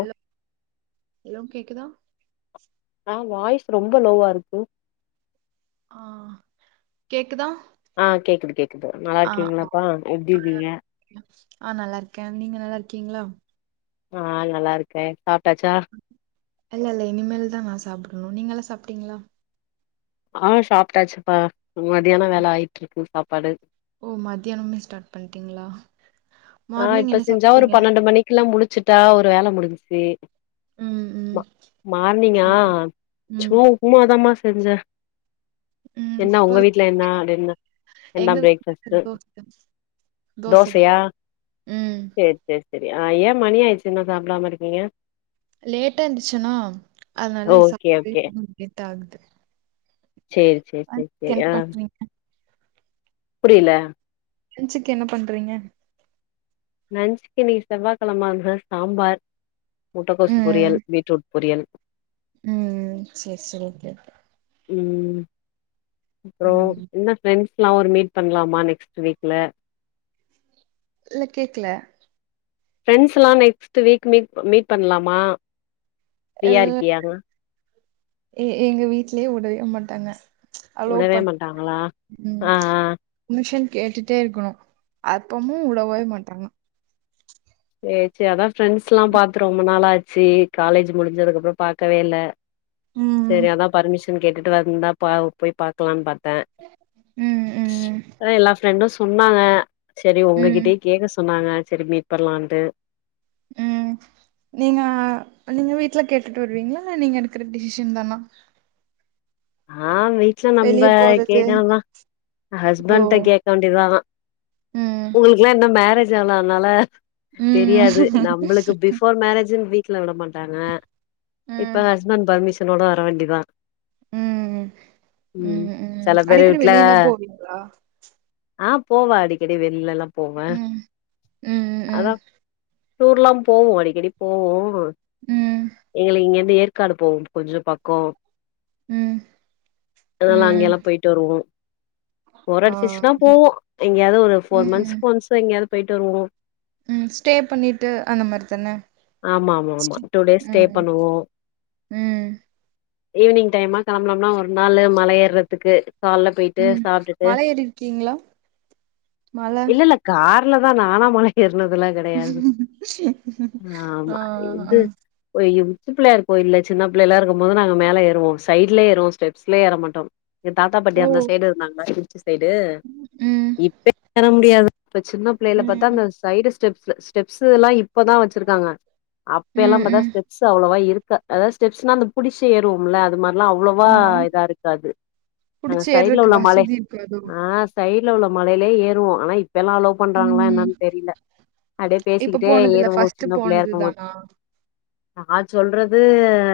Hello hello கேக்குதா ஆ voice ரொம்ப லோவா இருக்கு ஆ கேக்குதா ஆ கேக்குது கேக்குது நல்லா ஆ ஆ இருக்கீங்ளாப்பா எப்டி ஆ இருக்கீங்க ஆ நல்லாருக்கே நீங்க நல்லாருக்கீங்களா ஆ நல்லாருக்கே சாப்டாச்சா இல்ல இல்ல இனிமேல்தா நா சாப்டணு நீங்க எல்லா சாப்டீங்களா ஆ சாப்டாச்சுப்பா மதியான வேல ஆயிட்டு இருக்கு சாப்பாடு ஓ மதியானமே ஸ்டார்ட் பண்டீங்ளா ஆ இப்ப செஞ்சா ஒரு பன்னெண்டு மணிக்கு எல்லா முடிச்சுட்டா ஒரு வேல முடிஞ்ச்சு ம் ம் மா மார்னிங்கா ம் ம் சும்மாஉப்புமா தமா செஞ்ச்சே ம் என்னா இப்போ ஒங்க வீட்ல என்னா டின்னர் எங்க என்ன ஃபிரேக் வீட்ல ஃபாஸ்ட்டு தோச தோச தா தோசயா ம் சேரி சேரி சேரி ஏ மணி ஆயிருச்சு இன்னு சாப்டாம இருக்கீங்க லேட்டா ஏஞ்ச்சுன்னா அதனால ஓகே ஓகே சாப்பட லேட் ஆகுது சேரி சேரி சேரி லன்ச்சுக்கு சேரி என்ன ஆ பண்றீங்க புரில லஞ்சுக்கு என்ன பண்றீங்க லஞ்சக்கு இன்னிக்கி செவ்வா கெழமன்றதா சாம்பார் முட்டக்கோசு பொரியல் ம் பீட்ரூட் பொரியல் ம் சேரி ஓகே ஓகே ம் அப்றோ ம் என்ன ஃப்ரெண்ட்ஸ்ல்லா ஒரு மீட் பண்லாமா நெக்ஸ்ட் வீக்ல இல்ல கேக்ல ஃப்ரெண்ட்ஸ்ல்லா நெக்ஸ்ட்ட் வீக் மீட் மீட் பண்லாமா ஃப்ரீயா இருக்கியாங்க ஏ எங்க வீட்லயே உடவே மாட்டாங்க அளோ உடவே பண்ண மாட்டாங்களா ம் ஆ ஆ பர்மிஷன் கேட்டுட்டே இருக்கணு அப்முமே உடவே மாட்டாங்க சேரி சேரி அதா ஃப்ரெண்ட்ஸ்ல்லா பாத்து ரொம்ப நாளாச்சு காலேஜ் முடிஞ்சதுக்குப்பறொ பாக்கவே இல்ல ம் சேரி அதா பர்மிஷன் கேட்டுட்டு வந்தா பா போய் பாக்கலானு பாத்தே ம் ம் அத எல்லா ஃப்ரெண்டு சொன்னாங்க சேரி ம் ஒங்ககிட்டய கேட்க சொன்னாங்க சேரி மீட் அப்ற வந்து ம் நீங்க நீங்க வீட்ல கேட்டுட்டு வருவீங்ளா இல்ல நீங்க எடுக்ற டிசிஷன் தானா ஆ வீட்டல வெளிய நம்ம போறது கேக்கனுந்தா ஓ ஹஸ்பண்ட்டே கே வேண்டிதா ஆனா ம் ஓங்ளுக்குல்லா இன்னூ மேரேஜ் ஆவாதனால ம் தெரியாது நம்மளுக்கு பிஃபோர் மேரேஜு வீட்ல விட மாட்டாங்க ம் இப்ப ஹஸ்பண்ட் பர்மிஷனோட வர வேண்டிதா ம் ம் ம் சில பேர் அடிக்கடி வீட்ல வெளியேல போவீங்ளா ஆ போவே அடிக்கடி வெளிலல்லா போவே ம் ம் ம் அதா டூர்லா போவோ அடிக்கடி போவோ ம் எங்களுக்கு இங்க இருந்து ஏற்காடு போவு கொஞ்சொ பக்கோ ம் அதனால ம் அங்கேல்லா போயிட்டு வருவோ போர் ஆ அடிச்சிச்சுனா போவோ எங்கேயாவது ஒரு ஃபோர் ம் மந்த்ஸ்க்கு ஒன்ஸ் எங்கயாது போயிட்டு வருவோ ம் ஸ்டே பண்ணிட்டு அந்த மாரி தானே ஆமா ஆமா ஆமா டூ டேஸ் ஸ்டே பண்ணுவோ ம் ஈவினிங் டைமா கேளம்பலம்னா ஒரு நாளு மல ஏறுறதுக்கு கால்ல போயிட்டு ம் சாப்ட்டுட்டு மல ஏறி இருக்கீங்ளா மல இல்ல இல்ல கார்ல தா நானா மல ஏற்னதுல ஆ ஆமா ஆ இது அ இது உச்சிபுள்ளையார் கோயில்ல சின்ன பிள்ளைல்லா இருக்கு போது நாங்க மேல ஏறுவோ சைட்ல ஏறுவோ ஸ்டெப்ஸ்ல ஏற மாட்டோ என் தாத்தா பாட்டி ஓ அந்த சைடு இருந்தாங்களா திருச்சி சைடு ம் இப்ப ஏற முடியாது அப்போ சின்ன பிள்ளைல பாத்தா ம் அந்த சைடு ஸ்டெப்ஸ் ஸ்டெப்ஸ்ல்லா இப்பதா வச் சிருக்காங்க அப்பலா ம் பாத்தா ம் ஸ்டெப்ஸ் அவ்ளவா இருக்கா அதாவ்து ஸ்டெப்ஸ்னா அது புடிச்சி ஏறுவுமுல்ல அது மாரி ஆனா அவ்ளவா ஆமா இதா இருக்காது அந்த புடிச்சு சைட்ல ஏறக்கு உள்ள மல வசதி இருக்காதோ ஆ சைட்ல உள்ள மலைலே ஏறுவோ ஆனா இப்பெல்லா அலோவ் பண்றாங்களா ம் என்னன் தெரில அப்டியே இப்ப பேசிக்கிட்டே போனதுல ஏறுவங்க ஃபர்ஸ்ட் சின்ன புள்ளையா போனது இருக்கும் போது தானா நா சொல்றது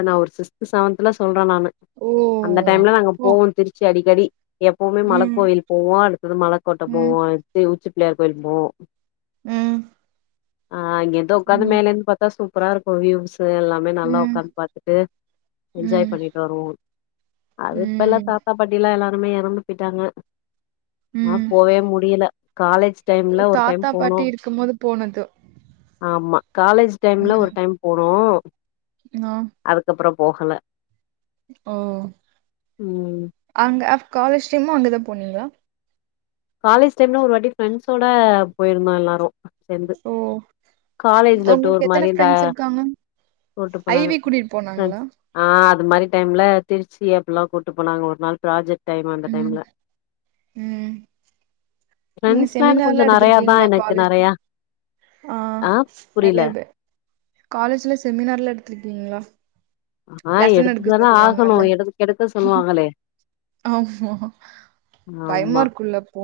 நா ஒரு சிக்ஸ்த்து செவன்த்ல சொல்ற நானு ஓ அந்த டைம்ல நாங்க அப்போ போவோம் திருச்சி அடிக்கடி எப்பவுமே ம் மலக் கோவில் போவோம் அடுத்தது மலக்கோட்ட ம் போவோம் அடுத்து உச்சிப்பிள்ளையார் கோயில் போவோம் ம் ஆ இங்கேந்து உக்காந்து ம் மேல இருந்து பாத்தா சூப்பரா இருக்கும் வியூஸ் எல்லா மே நல்லா ம் உக்காந்து பாத்துட்டு என்ஜாய் ம் பண்ணி வருவோம் அது இப்பல்லா ம் தாத்தா பாட்டில்லா எல்லாருமே எறந்து போயிட்டாங்க நா ம் போவே முடியல காலேஜ் டைம்ல ஒரு டைம் தாத்தா போனோ பாட்டி இருக்கும்போது போனது ஆம்மா காலேஜ் டைம்ல ஒரு டைம் போனோ நீங்களா அதுக்கப்புறம் போகல ஓ ஓ ம் அங்க ஆ காலேஜ் டைம்ல அங்கதா போனீங்ளா காலேஜ் டைம்ல ஒரு வாட்டி ஃப்ரெண்ட்ஸோட போயிருந்தோ எல்லாரும் ஓ டூர் உங்களுக்கு மாரி எத்தன இந்த ஃப்ரெண்ட்ஸ் இருக்காங்க கூட்டு ஐ போனாங்க வி கூட்டிட் போனாங்ளா ஃப்ரெண்ட்ஸ் ஆ அது மாரி டைம்ல திருச்சி அப்டியெல்லா கூட்டு போனாங்க ஒரு நாள் ப்ராஜெக்ட் டைம் அந்த ம் டைம்ல ம் நீங்க ஃப்ரெண்ட்ஸ்லா எனக்கு கொஞ்சோ செமினார்லா நெறையாதா எடுத்திருக்கீங்ளா எனக்கு காலேஜ்ல நெறையா ஆ நெறைய பேர் காலேஜ்ல செமினார்லா எடுத்திருக்கீங்ளா ஆ எடுத்து தான ஆகணும் எடுக் எடுக்க சொல்லுவாங்களே ஆமா பயமா இருக்குல்ல அப்போ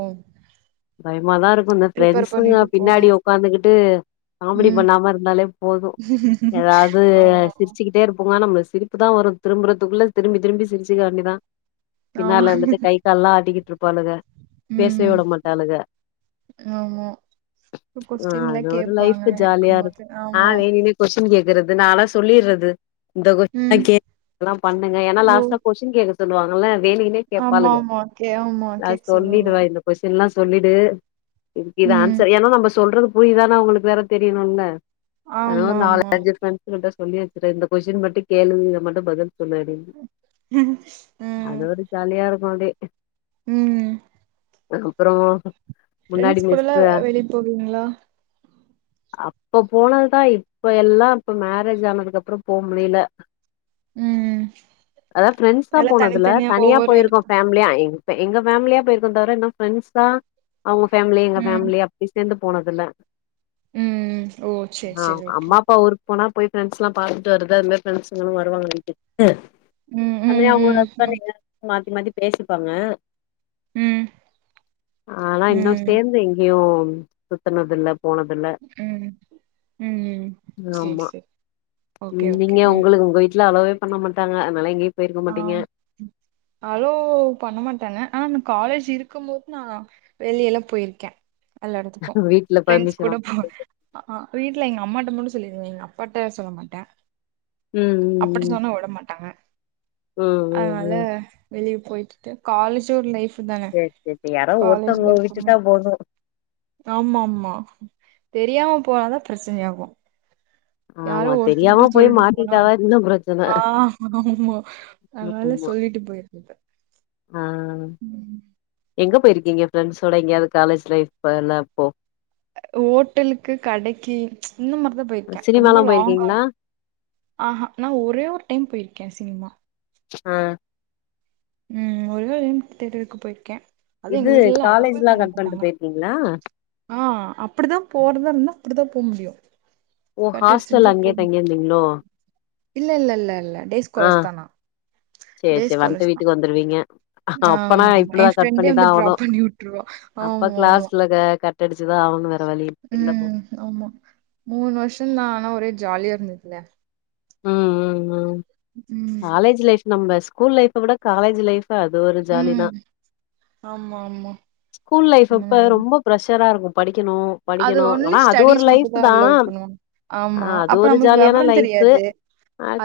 பயமா தா இருக்கும் இந்த ப்ரிப்பேர் ஃப்ரெண்ட்ஸுங்க பண்ணிட்டு போனு பின்னாடி உக்காந்துகிட்டு காமெடி ம் பண்ணாம இருந்தாலே போதும் எதாவ்து ஆமா சிரிச்சுக்கிட் பண்ணா நம்ள சிரிப்பு தா வரும் திரும்புறதுக்குள்ள திரும்பி திரும்பி சிரிச்சிக்க வேண்டிதா ஆமா பின்னால இருந்துட்டு கை கால்லா ஆட்டிகிட்ருப்பாளுங்க பேசவே ம் விட மாட்டாளுங்க ஆமா ஆ கொஸ்டின்லா அது ஒரு கேப்பாங்க லைஃப் ஜாலியா இருக்கு எடுக்கும்மோது ஆ ஆம்மா வேணுனே கொஸ்டின் கேக்குறது நான்ல்லா சொல்லிறது இந்த கொஸ் [inaudible] தா ம் கேளு [inaudible] பண்ணுங்கா ஏன்னா ஓ லாஸ்ட்டா கொஸ் டின் கேக்க சொல்லுவாங்கள வேனும்னே ஆமா கேப்பாளுங்க ஆமா கே ஆமா நா கேக் சொல்லுவாங்க. சொல்லிடுவ இந்த கொஸ்டின்லா சொல்லிடு இதுக்கு இது ம். ஆன்சர் ஏன்னா நம்ப சொல்றது புரிதான்னு அவங்களுக்கு வேற தெரியணுல ஆமா அதுவும் நாலு ஆமா. அஞ்சு ஃப்ரெண்ட் ட்ஸ்ங் கிட்ட சொல்லி வச்சிருவ இந்த கொஸ்டின் மட்டு கேளு இத மட்டு பதில் சொல்லு அப்டின்னு ஆ அ அது ஒரு ஜாலியா இருக்கும் அப்டே ஆ அப்பறங்கோ ஃப்ரெண்ட்ஸ் கூடலா வெளிய போவீங்களா அப்ப போனதுதா இப்ப எல்லா இப்ப மேரேஜ் ஆனதுக்கு அப்பறோ போவ் முடியில ம். அதா பிரெண்ட்ஸ் தா எல்லாம் போனதுல தனித்தனியா தனியா ஒவ்வொரு போயிருக்கோ இடத்து ஃபேமிலியா எங் ப்ப எங்க பேமிலியா போயிருக்கோ தவிர இன்னு ப்ரெண்ட்ஸ் தா அவுங்க பேம்லி எங்க ம். பேம்லிஅப் ப்பி சேந்து போனதுல ம். ஓ! சரி ஆ சரி ஓகே. அம்மா அப்பா ஊர்க் போனா போய் ஃப்ரெண்ட்ஸ் ல்லா பாத்துட்டு வருது அது மாறி ஃப்ரெண்ட்ஸ்ங்களு வருவாங்க வீட்டுக்கு ம் தனியா ம் போன ம் தன்யா ம் என்ன எல்லா மாத்தி மாத்தி பேசிப்பாங்க ம் ஆனா இன்னு ம் சேந்து எங்கேயு சுத்தனதில்ல போனதுல ம் ம். ம். சரி ஆமா சரி. ஓகே ம் ஓகே. நீங்க ம். உங்களுக்கு உங்க வீட்டுல அவ்ளவே பண்ண மாட்டாங்க அதனால எங்கேயு போயிருக்க ஆ மாட்டீங்க அளோ பண்ணமாட்டாங்க ஆனா நா காலேஜ் இருக்கும் போது நா வெளியல்லா போயிருக்கே எல்லா எடத்துக்கு வீட்ல ப்ரெண்ட்ஸ் பர்மிஷன் கூட வாங்க போ ஆ வீட்ல எங்க அம்மாட்ட மட்டு சொல்லிருவே எங்க அப்பாட்ட சொல்ல மாட்டே ம் அப்பட்டி சொன்னா விட மாட்டாங்க ம் ம் ம் ம் அனால ம் வெளிய போயிக்டுட்டு காலேஜு ஒரு லைஃப் பு தான காலேஜ்ல இருக்குமோ ஓஓ ஆமா ஆமா தெரியாம போனாதா பிரச்சனை ஆகு யாரோ ஆமா ஒருத்தர்கிட்ட தெரியாம போய் சொல்லிட்டு போனா மாட்டிக்கிட்டாதா இன்னு பிரச்சன ஆ ஆமா அதனால ஆமா. சொல்லிட்டு போய் ஆ ம் எங்க போயிருக்கீங்க ஃப்ரெண்ட்ஸோட எங்கேயாது காலேஜ் லைப் எல்லா அப்போ ஓட்டலுக்கு கடைக்கி இந்த மாரிதா போயிருக்கே சினிமாலா ரொம்ப லாங்கா போயிருக்கீங்களா ஆ ஹா நா ஒரே ஒரு டைம் போயிருக்கே சினிமா ஆ ம் ஒரு தேலுன் தேட்டருக்கு போயிருக்கே அது எங்க இது வீட்லலா அளோவே காலேஜ்லா பன்ன கட் பண்ட்டு மாட்டாங்க போயிருக்கீங்களா ஆ அப்டிதா போறதா இருந்தா அப்டிதா போவ் முடியு ஓ ஹாஸ்டல் அங்கே தங்கியிருந்தீங்களோ இல்ல இல்ல இல்ல இல்ல டேஸ் கோலேஸ் தா னா செரி செரி வன்ட்டு வீட்டுக்கு வந்துருவீங்க அப்பனா ஆமா ஆமா இப்டிதா என் கட் ஃப்ரெண்டே பண்ணிதா வந்து ஆகணு ட்ராப் பண்ணி விட்டுருவா. அப்ப ஆமா ஆமா கிளாஸ்ல கட்டடிச்சுதா ஆவன்னு வேர வழி இல்ல போ ம் ஆமா மூண் வர்ஷோந் தா ஆனா ஒரே ஜாலியா இருந்ததுல ம் ம் ம் ம் காலேஜ் லைஃப் நம்ம ஸ்கூல் லைஃப் விட காலேஜ் லைஃப் ஃபு அது ஒரு ஜாலி தா ம் ஆமா ஆமா. ஸ்கூல் ஆமா லைப்அப்ப நல்லா ரொம்ப ப்ரெஷராக இருக்கு படிக்கணு அது படிக்கணு ஒன்லி ஆனா அது ஒரு ஸ்டடீஸ் மட்டும் லைஃபு தான் தா அலோவ் பண்ணுவாங்க. ஆ ஆமா. அது அப்ப ஒரு நம்மளுக்கு ஜாலியான வெவரம் லைஃப் ஃபு தெரியாது.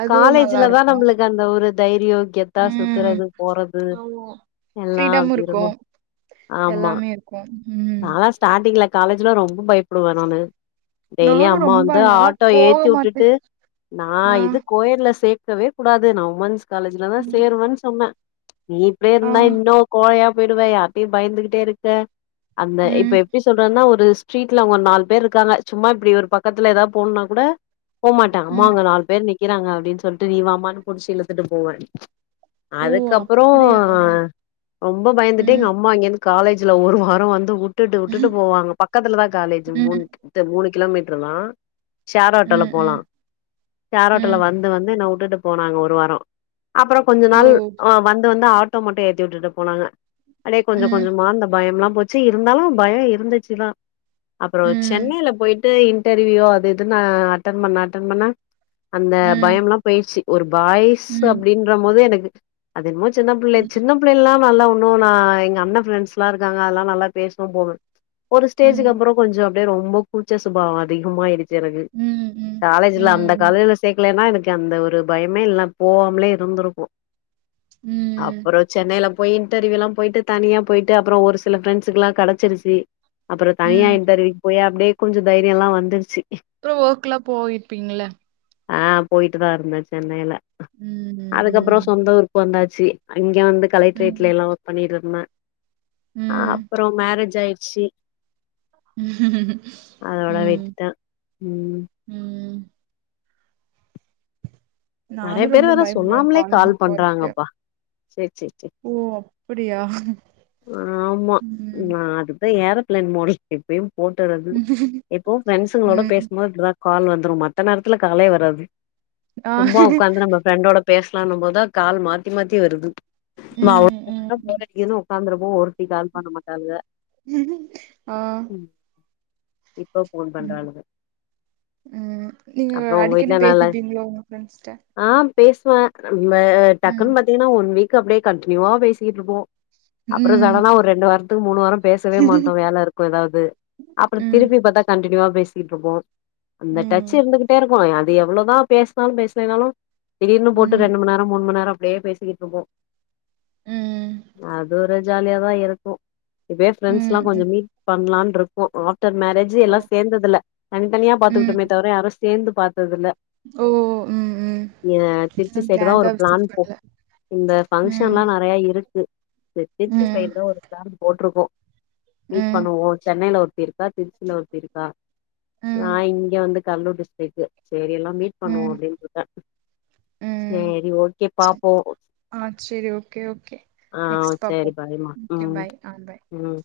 அதுவும் நல்லா காலேஜ்ல தா இருக்கும். நம்மளுக்கு அந்த ஒரு தைரியோ கெத்தா ம். சுத்துறது போறது ஆமா. எல்லா ஃப்ரீடமும் அப்டி இருக்கு இருக்கும். ஆமா எல்லாமே இருக்கும் ம் நாலா ஸ்டா டிங்ல காலேஜ்ல ரொம்ப பயப் புடுவே நானு டெய்லியு நானும் அம்மா ரொம்ப வந்து நாளா ஆட்டோ போக ஏத்தி மாட்டேன். வுட்டுட்டு நா ஆ. இது கோயட்ல சேக்கவே கூடாது நா உமன்ஸ் காலேஜ்லதா ம். சேருவன் சொன்ன நீ இப்டியே ஆ. இருந்தா இன்னு கோழயா போயிடுவே யாரிட்டயு பயந்துக்ட்டே இருக்க அந்த இப்ப ம். எப்பிஸ் சொல்றன்னா ஒரு ஸ்ட்ரீட்லங்க நால் பேர் இர்க்காங்க சும்மா இப்டி ஒரு பக்கத்துல ஏதாவது போணுன்னா குட ட அம்மா ம். அவங்க நாலு பேர் நிக்கிறாங்க அப்டின் சொல்ட்டு நீவான்னு புடிச்சி இழுத்துட்டு போவ ஓ! அதுக்கபறொ அப்படியா? ரொம்ப பயந்துட்டு ம். எங்க அம்மா அங்கேர்ந்து காலேஜ்ஜுல்ல ஒரு வாரொ வந்து வுட்டுட்டு வுட்டுட்டு ம். போவாங்க பக்கத்துலதா காலேஜ்ஜு மூண் ட்ட மூணு கிலோமீட்டர்தா ஷேர்ஆட்டோல ம். போலா ம். ஷேர்ஆட்டோல்ல ம். வந்து வந்து என்ன வுட்டுட்டு போனாங்க ஒரு வாரொ அப்பற கொஞ்சொ ஓ! நாள் வந்து வந்து ட்டோ மட்டு ஏத்தி வுட்டுட்டு போனாங்க அடே கொஞ்சொ ம். கொஞ்சொ அந்தபயம்ல்லா போ ச்சு இர்ந்தாலு பயொ இர்ந்துச்சுதா அப்பறொ ம். சென்னைல போயிட் ட்டு இன்டர்வியூ அது இதுன்னு அட்டன் பண்ண அட்டன் பண்ண அந்த ம். பயம்ல்லாம் பெயிர்ச்சு ஒரு பாய்ஸ்ஸு ம். அப்டின்றமோது எனக் அது என்மோ சின்னபுள்ளை ம். சின்னப் புள்ளைலா நல்லா ஒண்ணும் நா எங்க அண்ண பிரப்ரெண்ட்ஸ்லா இருக்காங்க அல்லா நல்லா பேசுவ போவ ஒரு ஸ்டேஜுக்கு ம். ம். அப்புற கொஞ்சொ அப்டே ரொம்ப கூச்ச சுபாவ அதிகமாயிடுச்சு எனக்கு ம். காலேஜ்ல்ல அந்த ம். காலேஜ்ல சேக்லேன்னா எனக்கு அந்த ஒரு பயமே இல்லாம் போவாமலே இருந்துருக்கு ம். அப்பறொ சென்னைல்லா போய் இன்டர்வியூலா போயிட்டு தனியா பொயிட்டு அப்பற ஒரு சில ஃப்ரெ்ஸ்குலா கெடச்சிருச்சு அப்பறொ தனியா ம். இன்டர்வூயுக்கு போய் அப்டே கொஞ்சொ தைரியஎல்லா வந்துருச்சு பறொ ஒக்ல்லா போயிருப்பீங்கள்ள அ போயிட்டு தா இருந்த சென்னையில அதுக்கப்பற ம். சொந்த ஊர்க்கு வந்தாச்சு அங்க வந்து கலெக்ட்ரேட்ல ம். எல்லா ஒக் பண்ணிட்ருந்த ம். அப்பறொ மேரேஜ் ஆய்ட்ச்சு ம் அதோட ம் விட்டுட்டே ம் ம் நறைய நானும் பேர் ரொம்ப வேற பயப்படுவேன் சொல்லாமலே கால் காலேஜுக்கு போறதுக்கு. பண்றாங்கப்பா செர் செர் செர் ஓ! அப்படியா? ஆம்மா ம். நா அதுதா ஏற பளேன் மோட்டுல்ல எப்பியு போட்டுற்றது எப்போவு ரெண்ட்ஸங்களோட ம். பேஸ்ம்போதுப்படிதா கால் வந்துரு மத்தநேர்த்துல காலேவராது ஆ. சும்மா உக்காந்து நம்ம ஃப்ரெண்டோட பேஸ்லான்னும் போதா கால் மாத்தி மாத்தி வருது மாவ் ம். [inaudible] ம். போர்அடிக்குதுன்னு உக்காந்துருப்போ ஒருத்தி கால் பண்ணமாட்டாங்க அ ம் ப் ம் ம் நீங்க அப்றோ உங்க அடிக்கடி வீட்ல நல்லா பேசப்பீங்களோ உங்க பிரின்ஸ்ட்ட ஆ பேசுவ ம்ப டக்குன் ம். பாத்தீங்கன்னா ஒன் வீக் அப்டே கன்டினியூவா பேசிக்கிட்ருப்போ அப்பற ம். சடனா ஒரு ரெண்டு வாரத்துக்கு மூணு வாரொ பேசவே மாட்டோ வேல இருக்கு எதாவ்து அப்ற ம். திருப்பி பாத்த கண்டின்யுவா பேசிக்கிட்டுருப்போ அந்த டச்சு ம். இருந்துகிட்டே இருக்கு அது எவ்வளோதா பேஸ்னாலு பேஸ் சிலினாலு திடீர்ன்னு போட்டு ம். ரெண்டு மண்நேரொ மூனுமண்நேரொ அப்டே பேசிக்கிட்ருப்போ ம். அது ஒரு ஜாலியாதா இருக்கு இப்பே ஃப்ரெண்ட்ஸ்லா ம். ம். கொஞ்சொ மீட் பண்லான் ருக்கோ ஆஃப்டர் மேரேஜ் ஜு ஓ! எல்லாசேந்ததுல்ல தனித்தனியா ம். பா்த்துக்கிட்டோமே தவிர யாரு சேந்து பாத்ததுல்ல ஓ ம் ம் ங்க திருச்சி செடு தா கேங்கா ஒரு பிளான் விசிட் போ பண்ணல. இந்த ம். பஃபங்க்ஷன்லா நறைய இருக்கு திருச்சி ம். சைடுதா ஒரு ப்ளான் போட்டிருக்கோ மீட் ம் பண்ணுவோ சென்னையில ஒருத்தி இருக் க்கா திருச்சில ஒருத்தி இருக்கா நா ம் இங்க வந்து கல்லூர் டிஸ்டிக்கு சேரி எல்லா மீட் பண்ணுவோ ம் அப்டின்ருக்க ம் சேரி ஓககே சரி. பாப்போ ஆ சேரி ஓகே ஓகே ஆ நெக்ஸ்ட் பாப்போ சேரி பாய்ம்மா, ஓகே ம், பாய் ஆ பாய் ம்